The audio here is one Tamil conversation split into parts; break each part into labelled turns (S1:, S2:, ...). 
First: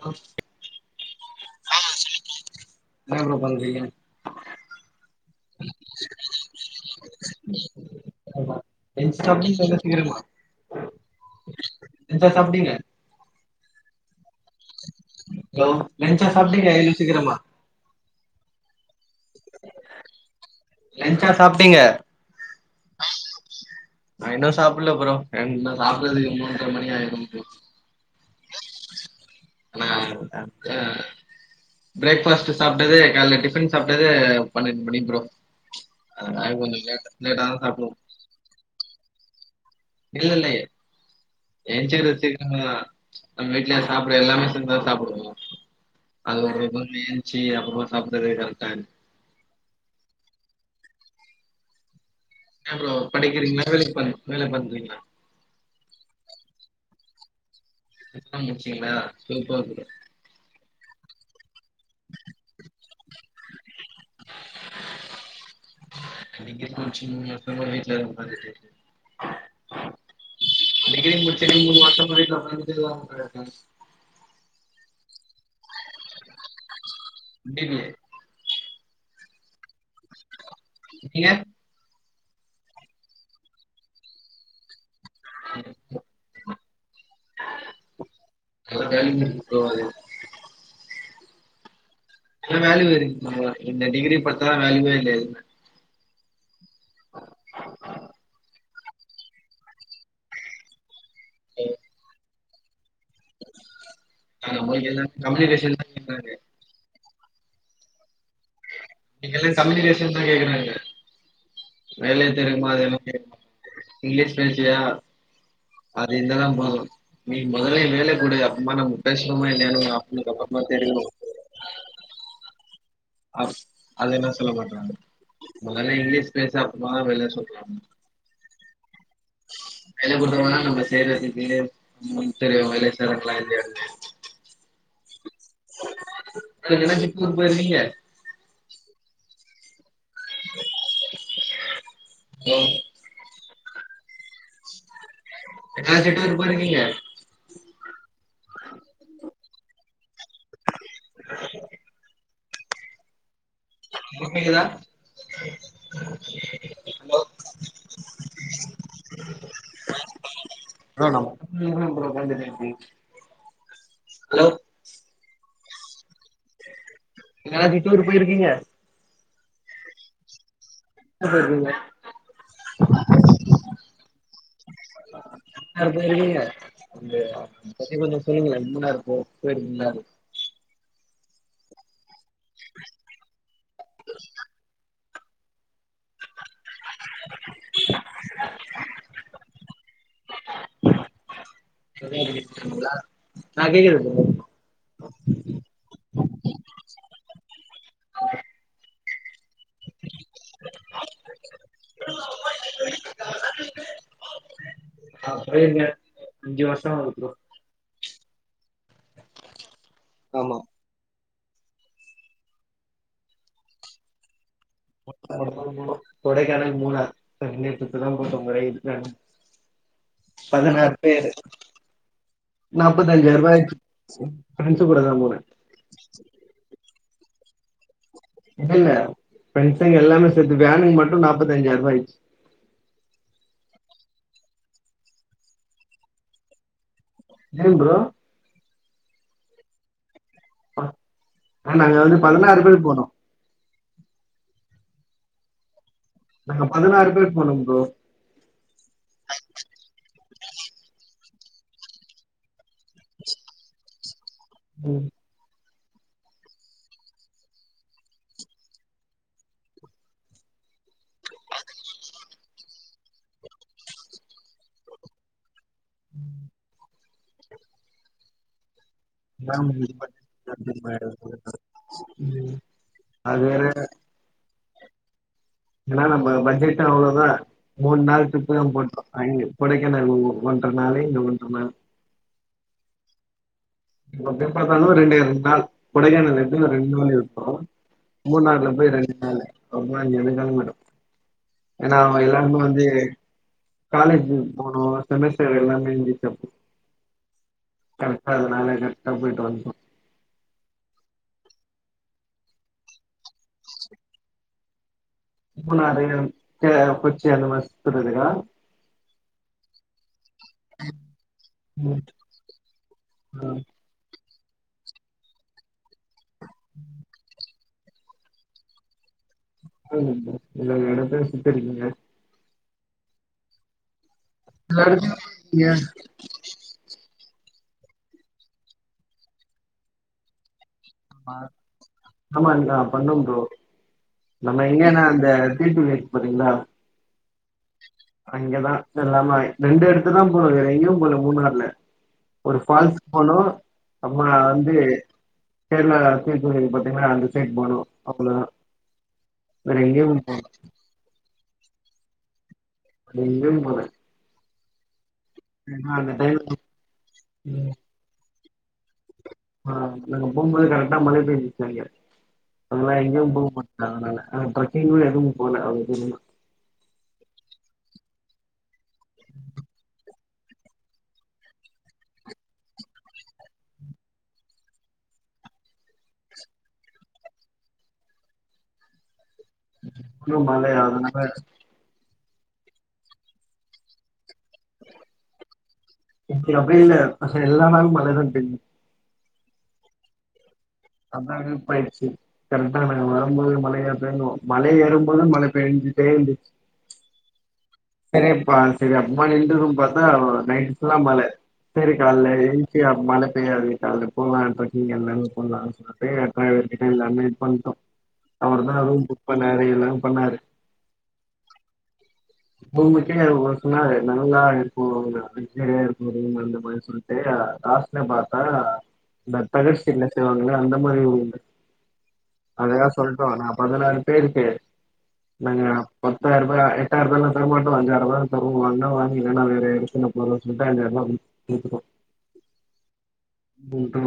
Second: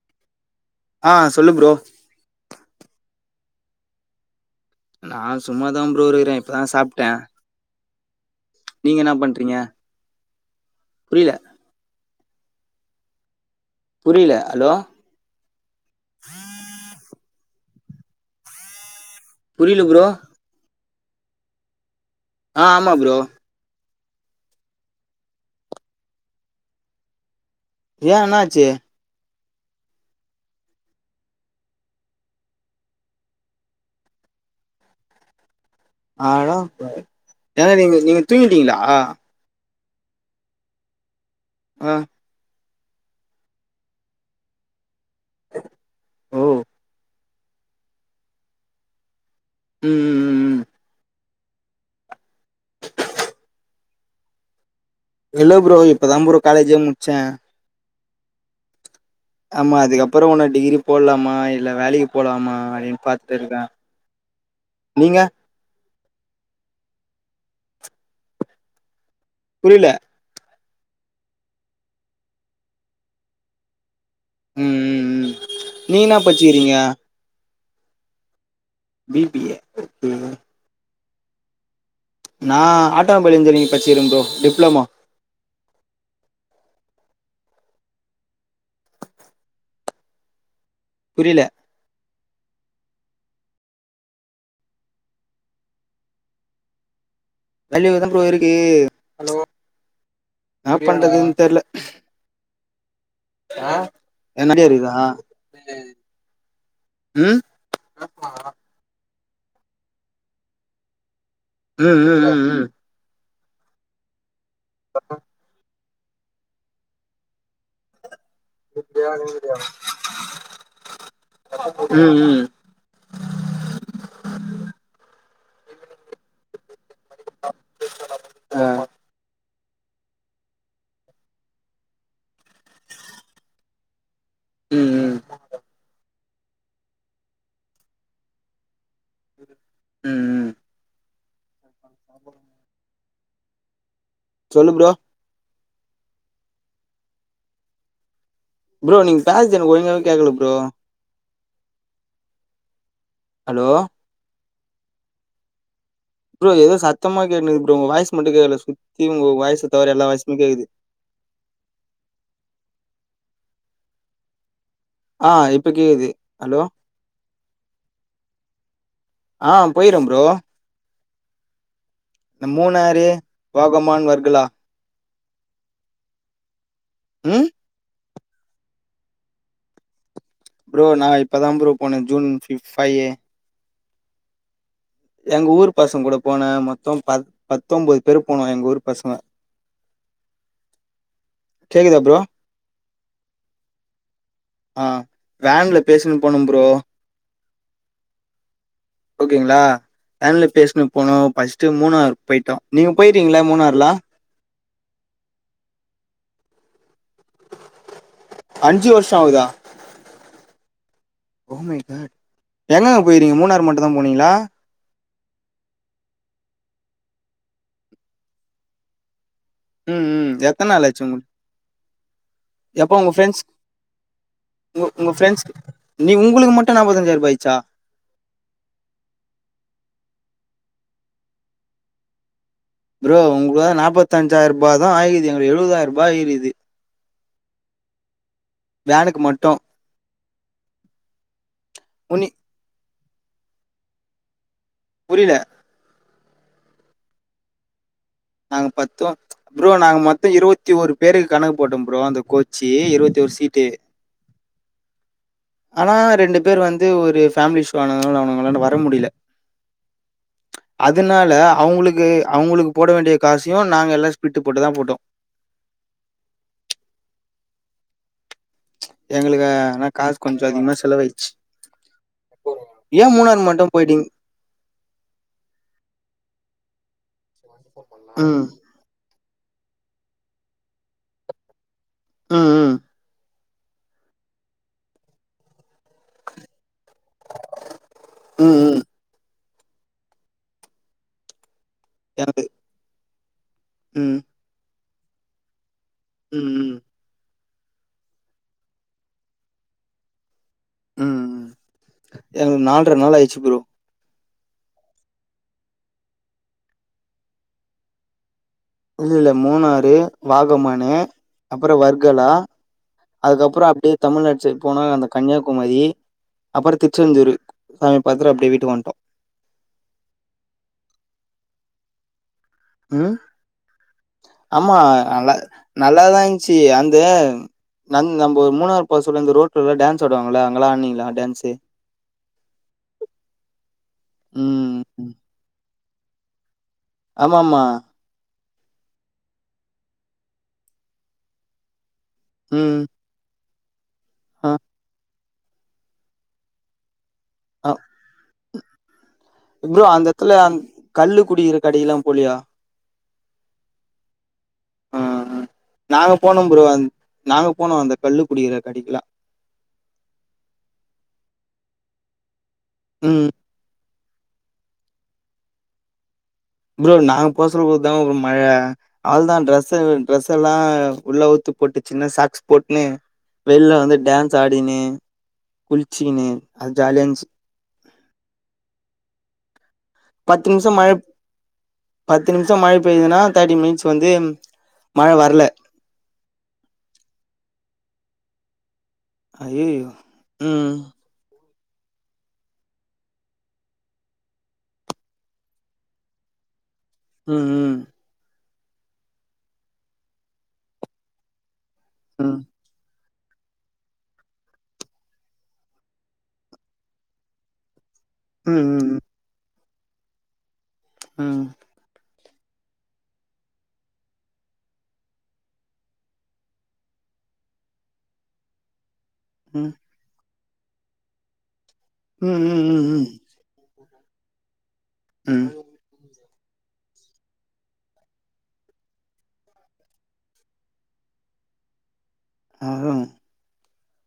S1: ஆ
S2: ஆ சொல்லு ப்ரோ
S1: என்ன ப்ரோ பண்றீங்க
S2: நா சும்மாதா ப்ரோ இருக்றே இப்பதா சாப்ட்டே
S1: ஆமா [unintelligible]
S2: நீங்க என்ன பண்றீங்க புரில
S1: லஞ்சா சாப்டிங்க
S2: புரில ஹலோ
S1: ஹலோ லஞ்சா சாப்டிங்க இவ்ள சீக்கிரமா
S2: புரில ப்ரோ
S1: லஞ்சா சாப்ட்டீங்க
S2: ஆ ஆமா ப்ரோ
S1: நா இன்னு சாப்பில ப்ரோ என் நா சாப்டவே மூன்ர மணி ஆயிரு ப்ரோ
S2: ஏ என்னாச்சு
S1: ஆனா அத் அது பிரேக் பாஸ்ட்டு சாப்ட்டதே கால்ல டிபன் சாப்ட்டதே பன்னெண்டு மணி ப்ரோ
S2: ஆட
S1: அதனால கொஞ்சோ லேட் லேட்டா தா
S2: ஏனா
S1: சாப்டுவோ
S2: நீங்க நீங்க தூங்கிட்டீங்களா
S1: இல்ல இல்லயே ஏன்ச்சிருவே சீக்கிறமா எங்க வீட்ல சாப்ட எல்லாமே சேந்து தா சாப்டுவோ அது
S2: ஓ
S1: ஒரு மாரி சி அப்றோ சாப்ட்டாவே கரெட்டாயிர்து
S2: ம் ம் ம்
S1: ஏ ப்ரோ படிக்கிறீங்களா வேலைக் போறிங் வேல பண்றீங்ளா
S2: இல்ல ப்ரோ இப்ப தா ப்ரோ காலேஜே முடிச்சே
S1: இப்ப முடிச்சுங்கிளா
S2: ஆமா அதுக்கப்புறோ உன்ன டிகிரி போல்லாமா இல்ல வேலைக்கு போலாமா அப்படின் பாத்துருக்கே நீங்க
S1: நீங்க கோச்சிங்க எப்ப வீட்ல இருக்க [inaudible]
S2: புரில
S1: டிகிரி முடிச்சிட்டு நீங்க வாட்ஸ்அப் வீட்ல உக்காந்துட்டு [inaudible]
S2: ம் ம் ம் நீ என்ன பச்சிக்கிறீங்க
S1: M B B A
S2: B B A
S1: நீங்க
S2: நா ஆட்டோமொபைல் இன்ஜினிரிங் பச்சிரும் ப்ரோ டிப்ளமோ
S1: [unintelligible]
S2: புரில்ல
S1: இவ வேலில்ல இரு ப்ரோ இந்த டிகிரி பாத்தா வேல்யூவே கிடையாது
S2: வலி இவ்ளோ தா ப்ரோ இருக்கு அலோ னா பண்றதுன் தெர்ல ஆ என்ன நெறைய
S1: நம்மளுக்கு
S2: இருக்குதா
S1: எல்லா
S2: தா
S1: கம்யூனிகேஷன் தான் கேக்குறாங்க
S2: ம்
S1: நீங்க எல்லா சம்யூனிகேஷன் தா கேக்குறாங்க
S2: ம் ம்
S1: வேலைய
S2: ம்
S1: தெரியுமா அத [inaudible] கே இங்கிலீஷ் பேசுவியா அது இருந்ததா போது நீ மொதல்ல வேலை குடு ஆமா நம்ம பேஸ்னம்மா இல்லையானு ஃஆப்னர் அப்பறமா தெரியு
S2: ம் ம்
S1: அ அது என்ன சொல்ல மாற்றாங்க மொதல்ல இங்கிலீஷ் பேசு அப்புறமாதா வேலையே சொல்லுவே
S2: ஆ
S1: வேலை கொடுத்தா தான நம்ம செய்றதுக்கு சரி வேலை செய்றாங்களா இல்லையா தெரியு
S2: ம் ம்
S1: முன்ன பின்ன திர்ப்பூர் போயிருக்கீங்க
S2: ம்
S1: ஓ
S2: சொல்லு ப்ரோ
S1: எங்காச்சு டூர் போய்ருக்கீங்க
S2: ப்ரோ நீங்க பேஸ்து எனக்கு ஒழுங்காவே கேக்கல ப்ரோ அலோ
S1: ப்ப கேக்குதா
S2: ஃப்ரோ எதோ
S1: ஹலோ
S2: சத்தமா கேட்னுது ப்ரோ உங்க வாய்ஸ் மட்டு கேக்கல சுத்தி உங்க வாய்ஸ் தவற எல்லா வாய்ஸ்சு கேக்குது
S1: ப்ரோ நா [unintelligible] அலோ
S2: ஆ இப்ப கேக்குது ஹலோ
S1: எங்காச்சு டூர் போயிருக்கீங்க
S2: ஆ போயிறோ ஃப்ரோ
S1: எங்க போயிருக்கீங்க
S2: இந்த மூணாறு போகமான் வர்களா
S1: அடுத்தது நீங்க
S2: ம்
S1: பத்தி கொஞ்சோ சொல்லுங்கலே மூன்னாரு போ போயிருக்கீங்களா
S2: ப்ரோ நா இப்பதா ப்ரோ போனே ஜூன் ஃபையி
S1: புரியில
S2: எங்க ஊர் பசங்க கூட போன மொத்தொ ப பத்தொம்பொது பேரு போனோ எங்க ஊர் பசங்க கேக்குதா ப்ரோ
S1: ஆ கேக்குது ப்ரோ
S2: ஆ வேன்ல பேசின்னு போனோ ஃப்ரோ ஓகேங்களா வேன்ல பேசினு போனோ பஸ்ட்டு மூணார் போயிட்டோ நீங்க போயிறிக்கீங்ளா மூணார்லா
S1: நா பேயிருக்கே அஞ்சு வர்ஷோ ஆவுது ப்ரோ
S2: அஞ்சு வருஷோ ஆவுதா
S1: ஆமா
S2: ஓ மை காட் எங்கங்க போயிறீங்க மூணாறு மட்டு தா போனீங்ளா
S1: [inaudible] கொடைக்கானல் மூணார் [unintelligible]
S2: ம் ம் எத்தன நாள்
S1: பதனாறு
S2: ஆச்சு உங்களுக்கு
S1: பேரு
S2: எப்போ உங்க
S1: நாப்பத்தஞ்சாயி
S2: ஃப்ரெண்ட்ஸ்
S1: ரூபா ஆயிச்சி ஃப்ரெண்ஸு
S2: உங்க
S1: கூட
S2: உங்க
S1: தா போனே
S2: ஃப்ரெண்ட்ஸ் நீ உங்குளுக்கு மட்டு நாப்பதஞ்சாயிருபா ஆய்ச்சா
S1: இல்ல இல்ல ஃப்ரெண்ட்ஸ்ங்க எல்லாமே சேத்து வேனுக்கு மட்டு நாப்பத்தஞ்சாயிரூபா ஆய்ச்சி
S2: ஃப்ரோ உங்களுக்கு தா நாப்பத்தஞ்சாயி ரூபா தா ஆயிக்குது எங்களுக்கு எழுபதாய ரூபா ஆயிக்குது
S1: ஏ ஃப்ரோ
S2: வேனுக்கு மட்டு
S1: ஆ நாங்க வந்து
S2: உன்னி
S1: பதினாறு பேரு போனோ
S2: புரில
S1: நாங்க பதினாறு பேர் போனோ ஃப்ரோ
S2: நாங்க பத்தூ ஃப்ரோ நாங்க மொத்தொ இருவத்தி ஓரு பேருக்கு கணக்கு போட்டோ ஃப்ரோ அந்த கோச்சி இருவத்தோரு சீட்டு
S1: ம்
S2: ஆனா ரெண்டு பேர் வந்து ஒரு ஃபேம்லி இஷ்யூ ஆனதுனால அவுனுங்களால வர முடில அதுனால அவுங்களுக்கு அவங்களுக்கு போட வேண்டிய காசையு நாங்க எல்லா சேத்து போட்டு தா போட்டோ
S1: ம்
S2: எங்களுக்கு ஆனா காசு கொஞ்ச அதிகமா செலவா ஆயிரிச்சி ஏன்
S1: அது
S2: மூணாறு
S1: வேற
S2: மட்டு போய்டீங்
S1: ஏன்னா நம்ம பட்ஜெட்டூ அவ்ளோதா மூண் நாள்
S2: ம்.
S1: ட்ரிப்பதா போட்டோ அங்க கொடைக்கானல் ஒன்ற நாள் இந்க ஒன்ற நாளு
S2: ம் ம்
S1: எப்டி பாத்தாலு ரெண்டே ரெண்டு நாள் கொடைகானல் ரெண்டு [unintelligible]
S2: ம்,
S1: மூணார்ல
S2: ம்.
S1: போய் ரெண்டு நாள் [unintelligible] ஏன்னா
S2: எனக்கு
S1: எல்லாருமே வந்து
S2: ம்,
S1: காலேஜி போனு செமஸ்டர் எல்லாமேந்து
S2: ம் ம்
S1: கரட்டா இருந்ததனால கரட்டா போயிட்டு வன்ட்டோ
S2: ம் எங்களுக்கு நால்ற நாள் ஆயிடிச்சு ப்ரோ
S1: மூனாறு [unintelligible] கொச்சி அந்த மாரி சுத்தறதுக்கா
S2: இல்ல இல்ல மூணாறு வாகமானு அப்பறம்
S1: ம்
S2: வர்கலா அதுக்கப்பறம் அப்டியே தமிழ்நாடு சைட் போனா அந்த கன்னியாகுமரி அப்பறொ திருச்செந்தூரு சாமி பாத்துட்டு அப்டியே வீட்டுக் வந்ட்டோ
S1: [unintelligible] எல்லா எடத்தையு சுத்திருக்கிங்க
S2: ம் ஆமா
S1: எல்லா எடத்தையு
S2: நல்
S1: நீங்க
S2: நல்லாதா இரு சி அந்த நம்ப ஒரு மூணாறு பேரச்சுல சொல்ல இந்த ரோட்ல டான்ஸ் ஆடுவாங்களா அங்கல்லா ஆட்னீங்களா
S1: ஆமா‌ ந பண்ண ப்ரோ நம்ம
S2: ம்
S1: எங்கன்னா அந்த தீட்டு வீட் பாத்திங்களா
S2: ஆமா மா
S1: அங்கேதா எல்லாமே ரெண்டு எடத்துதா போனோ வேற எங்கியு போல மூணாற்ல ஒரு
S2: ம்
S1: ஃபால்ஸ் போனோ அப்புறோ
S2: ஆ
S1: வந்து கேர்ள சேக்கு இருக்கு பாத்தீங்கல்லா அது
S2: ஆ
S1: சேக்பானு அப்பலா
S2: ப்ரோ அந்த எத்துல கல்லு குடிக்கிற கடைக்ல்லா போலியா
S1: எங்கியு போல
S2: ஆ
S1: ஏன்னா அந்த
S2: நாங்க போனோ
S1: டைம்ல
S2: ப்ரோ நாங்க போனோ அந்த கல்லு குடிக்கிற கடைக்கலா
S1: ஆ நாங்க போம்போது கரெக்டா மழை பேஞ்சுச்சு அங்க அதால எங்கேயு
S2: ம்
S1: போ மாட் ஆ அதனால ட்ரெக்கிங் எதும் போல அ [unintelligible]
S2: ப்ரோ நாங்க போ சொல்லோதா ப்ரோ மழ அது தா ட்ரெஸ்ஸு ட்ரெஸ் எல்லா உள்ள அவ்த்து போட்டு சின்ன சாக்ஸ் போட்ன்னு வெள்ல வந்து டான்ஸ் ஆடினு குளிச்சின்னு அது ஜாலியா இருன்ச்சு
S1: இன்னு
S2: பத்து
S1: மழை
S2: நிமிஷம் மழ
S1: அதனால
S2: பத்து நிமிஷோ மழ பெய்துன்னா தேர்ட்டி மினிட்ஸ் வந்து மழ வர்ல
S1: இங்க அப்டி இல்ல வந்த எல்லா நாளு மழைதா பேஞ்சுது
S2: அய்யய்யோ ம்
S1: அதா ஹெல்ப்பாயிடுச்சு கரெக்டா நாங்க வரும்போது மழைய ஏ மல ஏறும் போது மழ பேஞ்சிட்டே இருந்துச்சு
S2: ம் ம்
S1: சரிப்பா சரி அப்பமா நின்றும் பாத்தா நைட்டு ஃபுல்லா மழ சரி கால்ல
S2: ம்
S1: ஏன் எப்டி அப் மழ பெய்யாது கால்ல போலா ட்ரக்கிங் எல்லாமே போலா அப்பே அட்சர கிட்ட எல்லாமே இது பண்டோ அவர் தா
S2: ம் ம்
S1: ரூம் புக் பண்ணாரு எல்லாம் பண்ணாரு
S2: ம்
S1: மூனுமணிக்கே அவரு சொன்னாரு நல்லா இருக்கு லக்ஜரியா இருக்கு ரூம் அந்த மாரி சொன் டேயா லாஸ்ட்ல பாத்த இந்த
S2: ம் ம்
S1: தகர் சிட்ல செய்வாங்கல்ல அந்த மாரி உண்டு
S2: ம்
S1: அததா
S2: ம்
S1: சொ
S2: ம்
S1: நண்பா நா பதினாரு பேருக்கு
S2: ம்
S1: நாங்க பத்தாயிர ருபா எட்டாயிருபா லா தரமாட்டோ அஞ்சாயிரருபாதா தருவோ வேன்னா வாங்கிகோ இல்லைன்னா வேற யார் ஆச்சும் [unintelligible] கேட்டுக்கோ
S2: அதா
S1: வுண்டோ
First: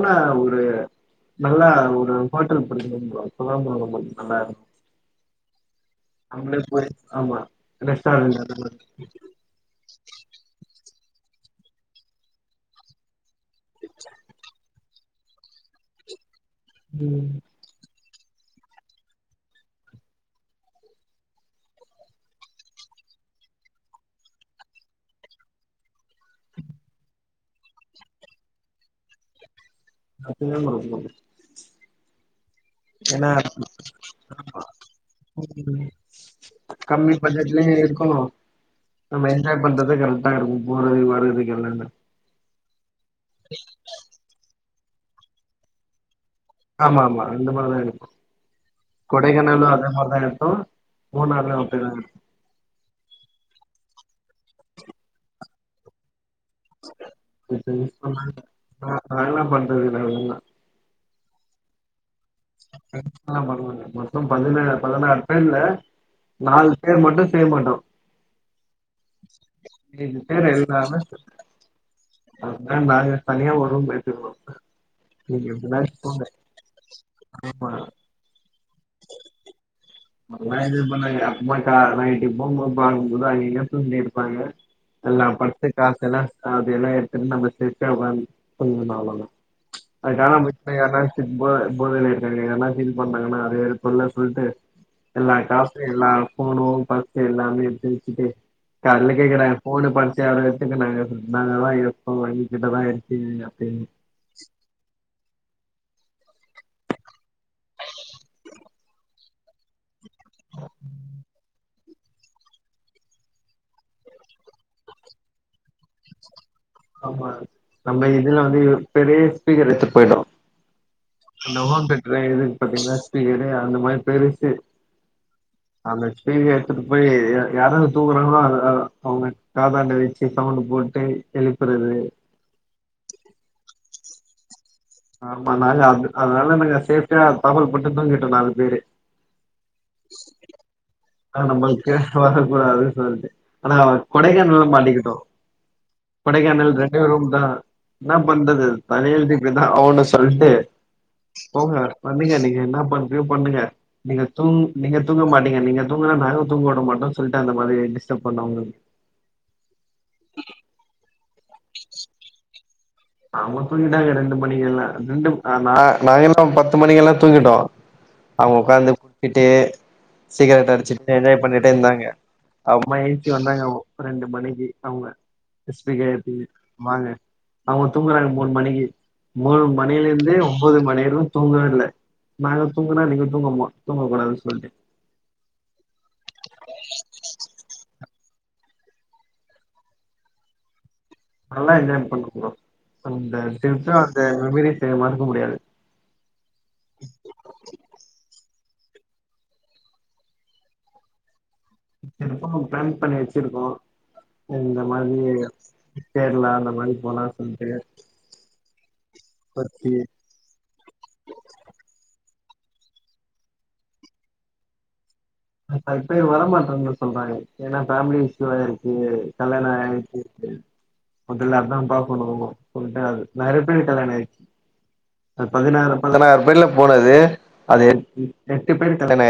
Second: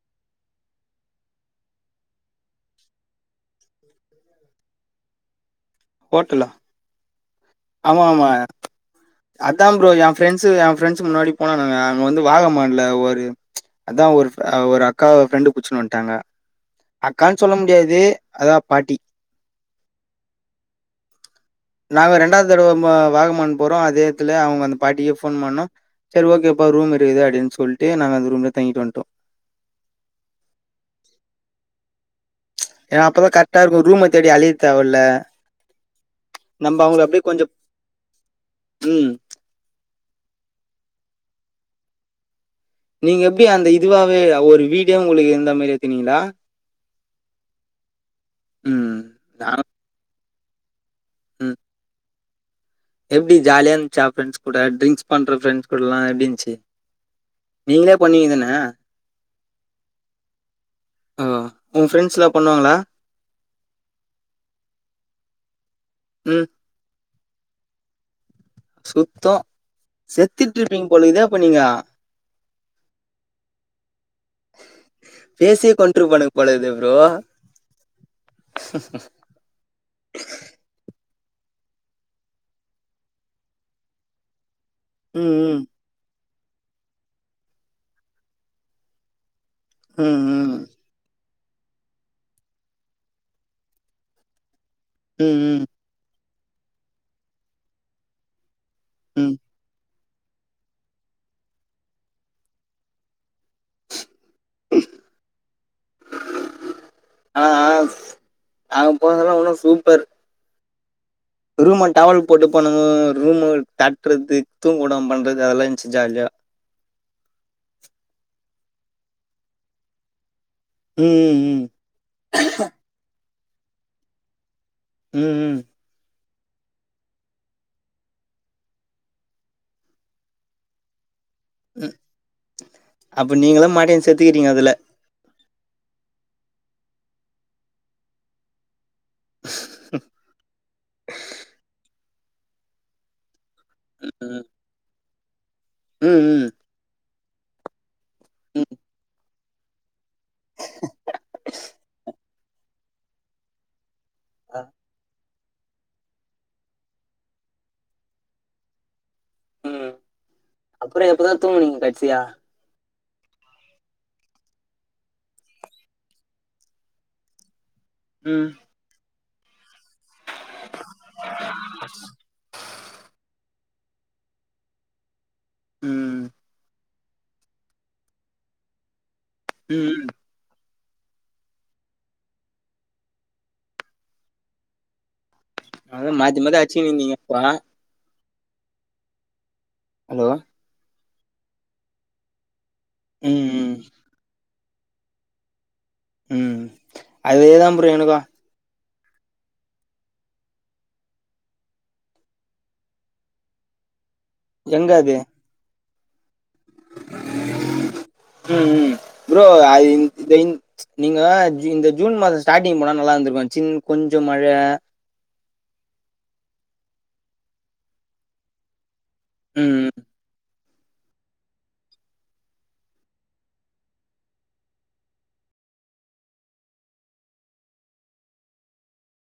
S1: ஆனா ஒரு நல்லா ஒரு ஹோட்டல் புடிக்கனு ப்ரோ அப்பதா ப்ரோ ரொம்ப நல்லா இருக்
S2: ஹோட்டலா
S1: அவங்களே போய் ஆமா
S2: ஆமா ஆமா
S1: ரெஸ்டாரன்ட்
S2: அதா ப்ரோ எ ஃரெண்ட்ஸு எ ஃப்ரெண்ட்ஸ் முன்னாடி போனானுங்க அங்க வந்து வாக மான்ல ஒரு அதா ஒரு ஒரு அக்கா கண்டு புடிச்சுனு வன்ட்டாங்க
S1: ம்
S2: அக்கான்னு சொல்ல ஏது அதா பாட்டி நாங்க ரெண்டாவது தடவ ம வாகமண் போறோ அதேத்துல அவுங்க அந்த பாட்டிக்கே ஃபோன் பண்ணோ சரி ஓகேப்பா ரூம் இருக்குது அப்டின்னு சொல்ட்டு நாங்க அந்த ரூம்லே தங்கிட்டு வன்ட்டோ
S1: [unintelligible]
S2: ஏ அப்பதா
S1: ஏன்னா
S2: கரெக்டா இருக்கு ரூம்ம தேடி அலைய தேவல்ல நம்ம அவங்கள
S1: கம்மி
S2: அப்படியே கொஞ்சம்
S1: பட்ஜெட்லயு இருக்கோ
S2: ம்.
S1: நம்ம எ ஷேர் பண்றதுக் கரெக்டா இருக்கு போறது வர்றதுக் எல்லாமே
S2: நீங்க எப்டி அந்த இதுவாவே ஒரு வீடே உங்களுக்கு இந்த மாரி எத்துனிங்ளா
S1: ஆமா ஆமா அந்த மாரிதா எடுத்தோ
S2: ம். நான்
S1: கொடைக்கானல்ல அதே மாரி தா எடுத்தோ மூனார்ல அப்டிதாங்க
S2: எப்டி ஜாலியா இருந்துச்சா ஃபிரெண்ட்ஸ் கூட ட்ரிங்க்ஸ் பண்ற ஃபிரெண்ட்ஸ் கூடல்லா எப்டி இருந்துச்சு நீங்களே பண்ணுவீங்க தானே?
S1: அதல்லா பண்றது இல்ல
S2: அதா உன் ஃப்ரெண்ட்ஸ்லா
S1: ஃப்ரெண்ட்ஸ்லா பண்ண மாட்டாங்க மொத்தோ பதினேழு பதினாறு பேர்ல
S2: ம்.
S1: நாலு பேர் மட்டு செய்ய மாட்டோ
S2: சுத்தோ
S1: ஏழு
S2: செத்துட்டு இருப்பிங்க போல இருக்குதே அப்போ
S1: அதா டார்கெட் பண்ணியே ஒரு ரூம் எடுத்துக்குனோ
S2: பேசியே கொண்ட்ருப்பானுங்க போலக்கிதே ப்ரோ
S1: அ அதெல்லா எது [unintelligible] நைட்டு போம்போது பாருங்க அங்க இங்கயு தூங்கினு இருப்பாங்க எல்லா
S2: ம், ம்.
S1: பர்ஸு காசு எல்லா சாவி எல்லா எடுத்துன்னு நம்ம சேஃப்ட்டியா உக்காந்து தூங்கணு அவ்ளோதா
S2: ம்
S1: அது கானாம்
S2: ம்
S1: போச்சின்னா யார்னா போ போதையில இருக்கவங்க யார்னா ஃபீல் பண்டாங்கன்னா அது வேற தொல்ல சொல்ட்டு எல்லா
S2: ம் ம்
S1: காசு எல்லா ஃபோனு பர்ஸ்ஸு எல்லாமே எத்து வெச்சிட்டு கால்ல
S2: ம்
S1: கேக்குறாங் ஃபோனு பர்ஸ்ஸு யாரோ எத்துக்குனாங்க சொல்ட்டு நாங்க தா எத்தோ எங்க கிட்ட தா இருக்குது அப்டின்
S2: அ அங்க போனதுல்லா இன்னு சூப்பர் ரூம்ம டவல் போட்டு பானுங்கோ ரூம்ம தட்றது தூங்கவுடாம பண்றது அதெல்லா இருந்ச்சு ஜாலியா
S1: ஆமா நம்ம இதுல வந்து பெரிய ஸ்பீக்கர் எடுத்துட்டு போயிட்டோ
S2: ம் ம்
S1: அந்த ஹோம் தேட்டர் இருக்கு பாத்தீங்களா ஸ்பீக்கரு அந்த மாரி பெருசு
S2: ம் ம்
S1: அந்த ஸ்பீக்கர் எத்துட்டுப் போய் யாராவது தூங்கறாங்ளோ அ அ அவுங்க காதாண்ட வெச்சி சவுண்டு போட்டு எழுப்புறது
S2: ம் அப்ப நீங்களு மாட்டிகினு செத்து இருக்கீங்க அதுல
S1: ஆமா நாங்க அது அதனால நாங்க சேஃப்டியா தாப்பாலு போட்டுன் தூங்கிட்டோ நாலு பேரு அ நம்மளுக்கு கேஸ் வரக்கூடாது சொல்ட்டு ஆனா
S2: ம்
S1: கொடைக்கானல்ல மாட்டிக்கிட்டோ
S2: ம் ம்
S1: கொடைக்கானல் ரெண்டே ரூம் தா என்னா பண்றது
S2: ம்
S1: தலை எழுத்தே இருந்து தா ஆவணு சொல்ட்டு போங்க பண்ணுங்க நீங்க என்ன பண்றியோ பண்ணுங்க நீங்க
S2: ஆ
S1: தூங் நீங்க தூங்க மாட்டீங்க நீங்க தூங்கினா நாங்க தூங்க உட மாட்டோ சொல்லிட்டு அந்த மாரி டிஸ்டர்ப் பண்ணோ அவுங்களுக்
S2: ம் அப்றோ எப்பதா தூங்குனீங்க கடைசியா
S1: அவுங்க தூங்கிட்டாங்க ரெண்டு மணிக்கல்லா ரெண்டு நா நாங்க எல்லா பத்து மணிக்கெல்லா தூங்கிட்டோ
S2: ம்
S1: அவுங்க உக்காந்து குடிச்சிட்டு சிகரெட் அடிச்சுட்டு என்ஜாய் பண்ணிட்டு இருந்தாங்க அப்புறமா எஞ்ச்சி வந்தாங்க அப்ப ரெண்டு மணிக்கு அவுங்க ஸ்பீக்கர்
S2: ம்
S1: எத்துன்னு வாங்க அவுங்க தூங்குறாங்க மூணு மணிக்கு மூணு
S2: ம்
S1: மணியிலந்து ஒம்பது மணி வரையிலு தூங்கவே இல்ல நாங்க தூங்குனா நீங்க தூங்க மா தூங்கக்கூடாதுன்னு சொல்ட்டு
S2: அதா மாத்தி மாத்தி அச்சின்னுந்தீங்க அப்போ ஹலோ
S1: நல்லா என்ஜாய் பண்ணோம் ப்ரோ அந்த
S2: ம்
S1: [unintelligible] மறக்க முடியாது
S2: ம் அதே தான் ப்ரோ எனக்கு
S1: திருப்வு பிளேன் பண்ணி வச்சிருக்கோ இந்த
S2: எங்க அது
S1: மாரி கேரளா அந்த மாரி போல சொல்ட்டு பத்தி
S2: இதேங் நீங்க இந்த ஜூன் மாச ஸ்டார்ட்டிங் போனா நல்லா இருந்துருக்கு சின் கொஞ்ச மழ
S1: நா இப்பயே வரமாட்டேன் தா சொல்றாங்க ஏனா ஃபேமிலி இதுவா இருக்கு கல்யாண
S2: ம்
S1: ஆயிச்சி [unintelligible] முதல்ல அதா பாக்கணு சொல்லிட்ட அது ந நெறைய பேர் கல்யாண ஆயிச் அது பதுனாறு பதனாறு பேர்ல போனது அது எ எட்டு பேரு கல்யாண ஆட்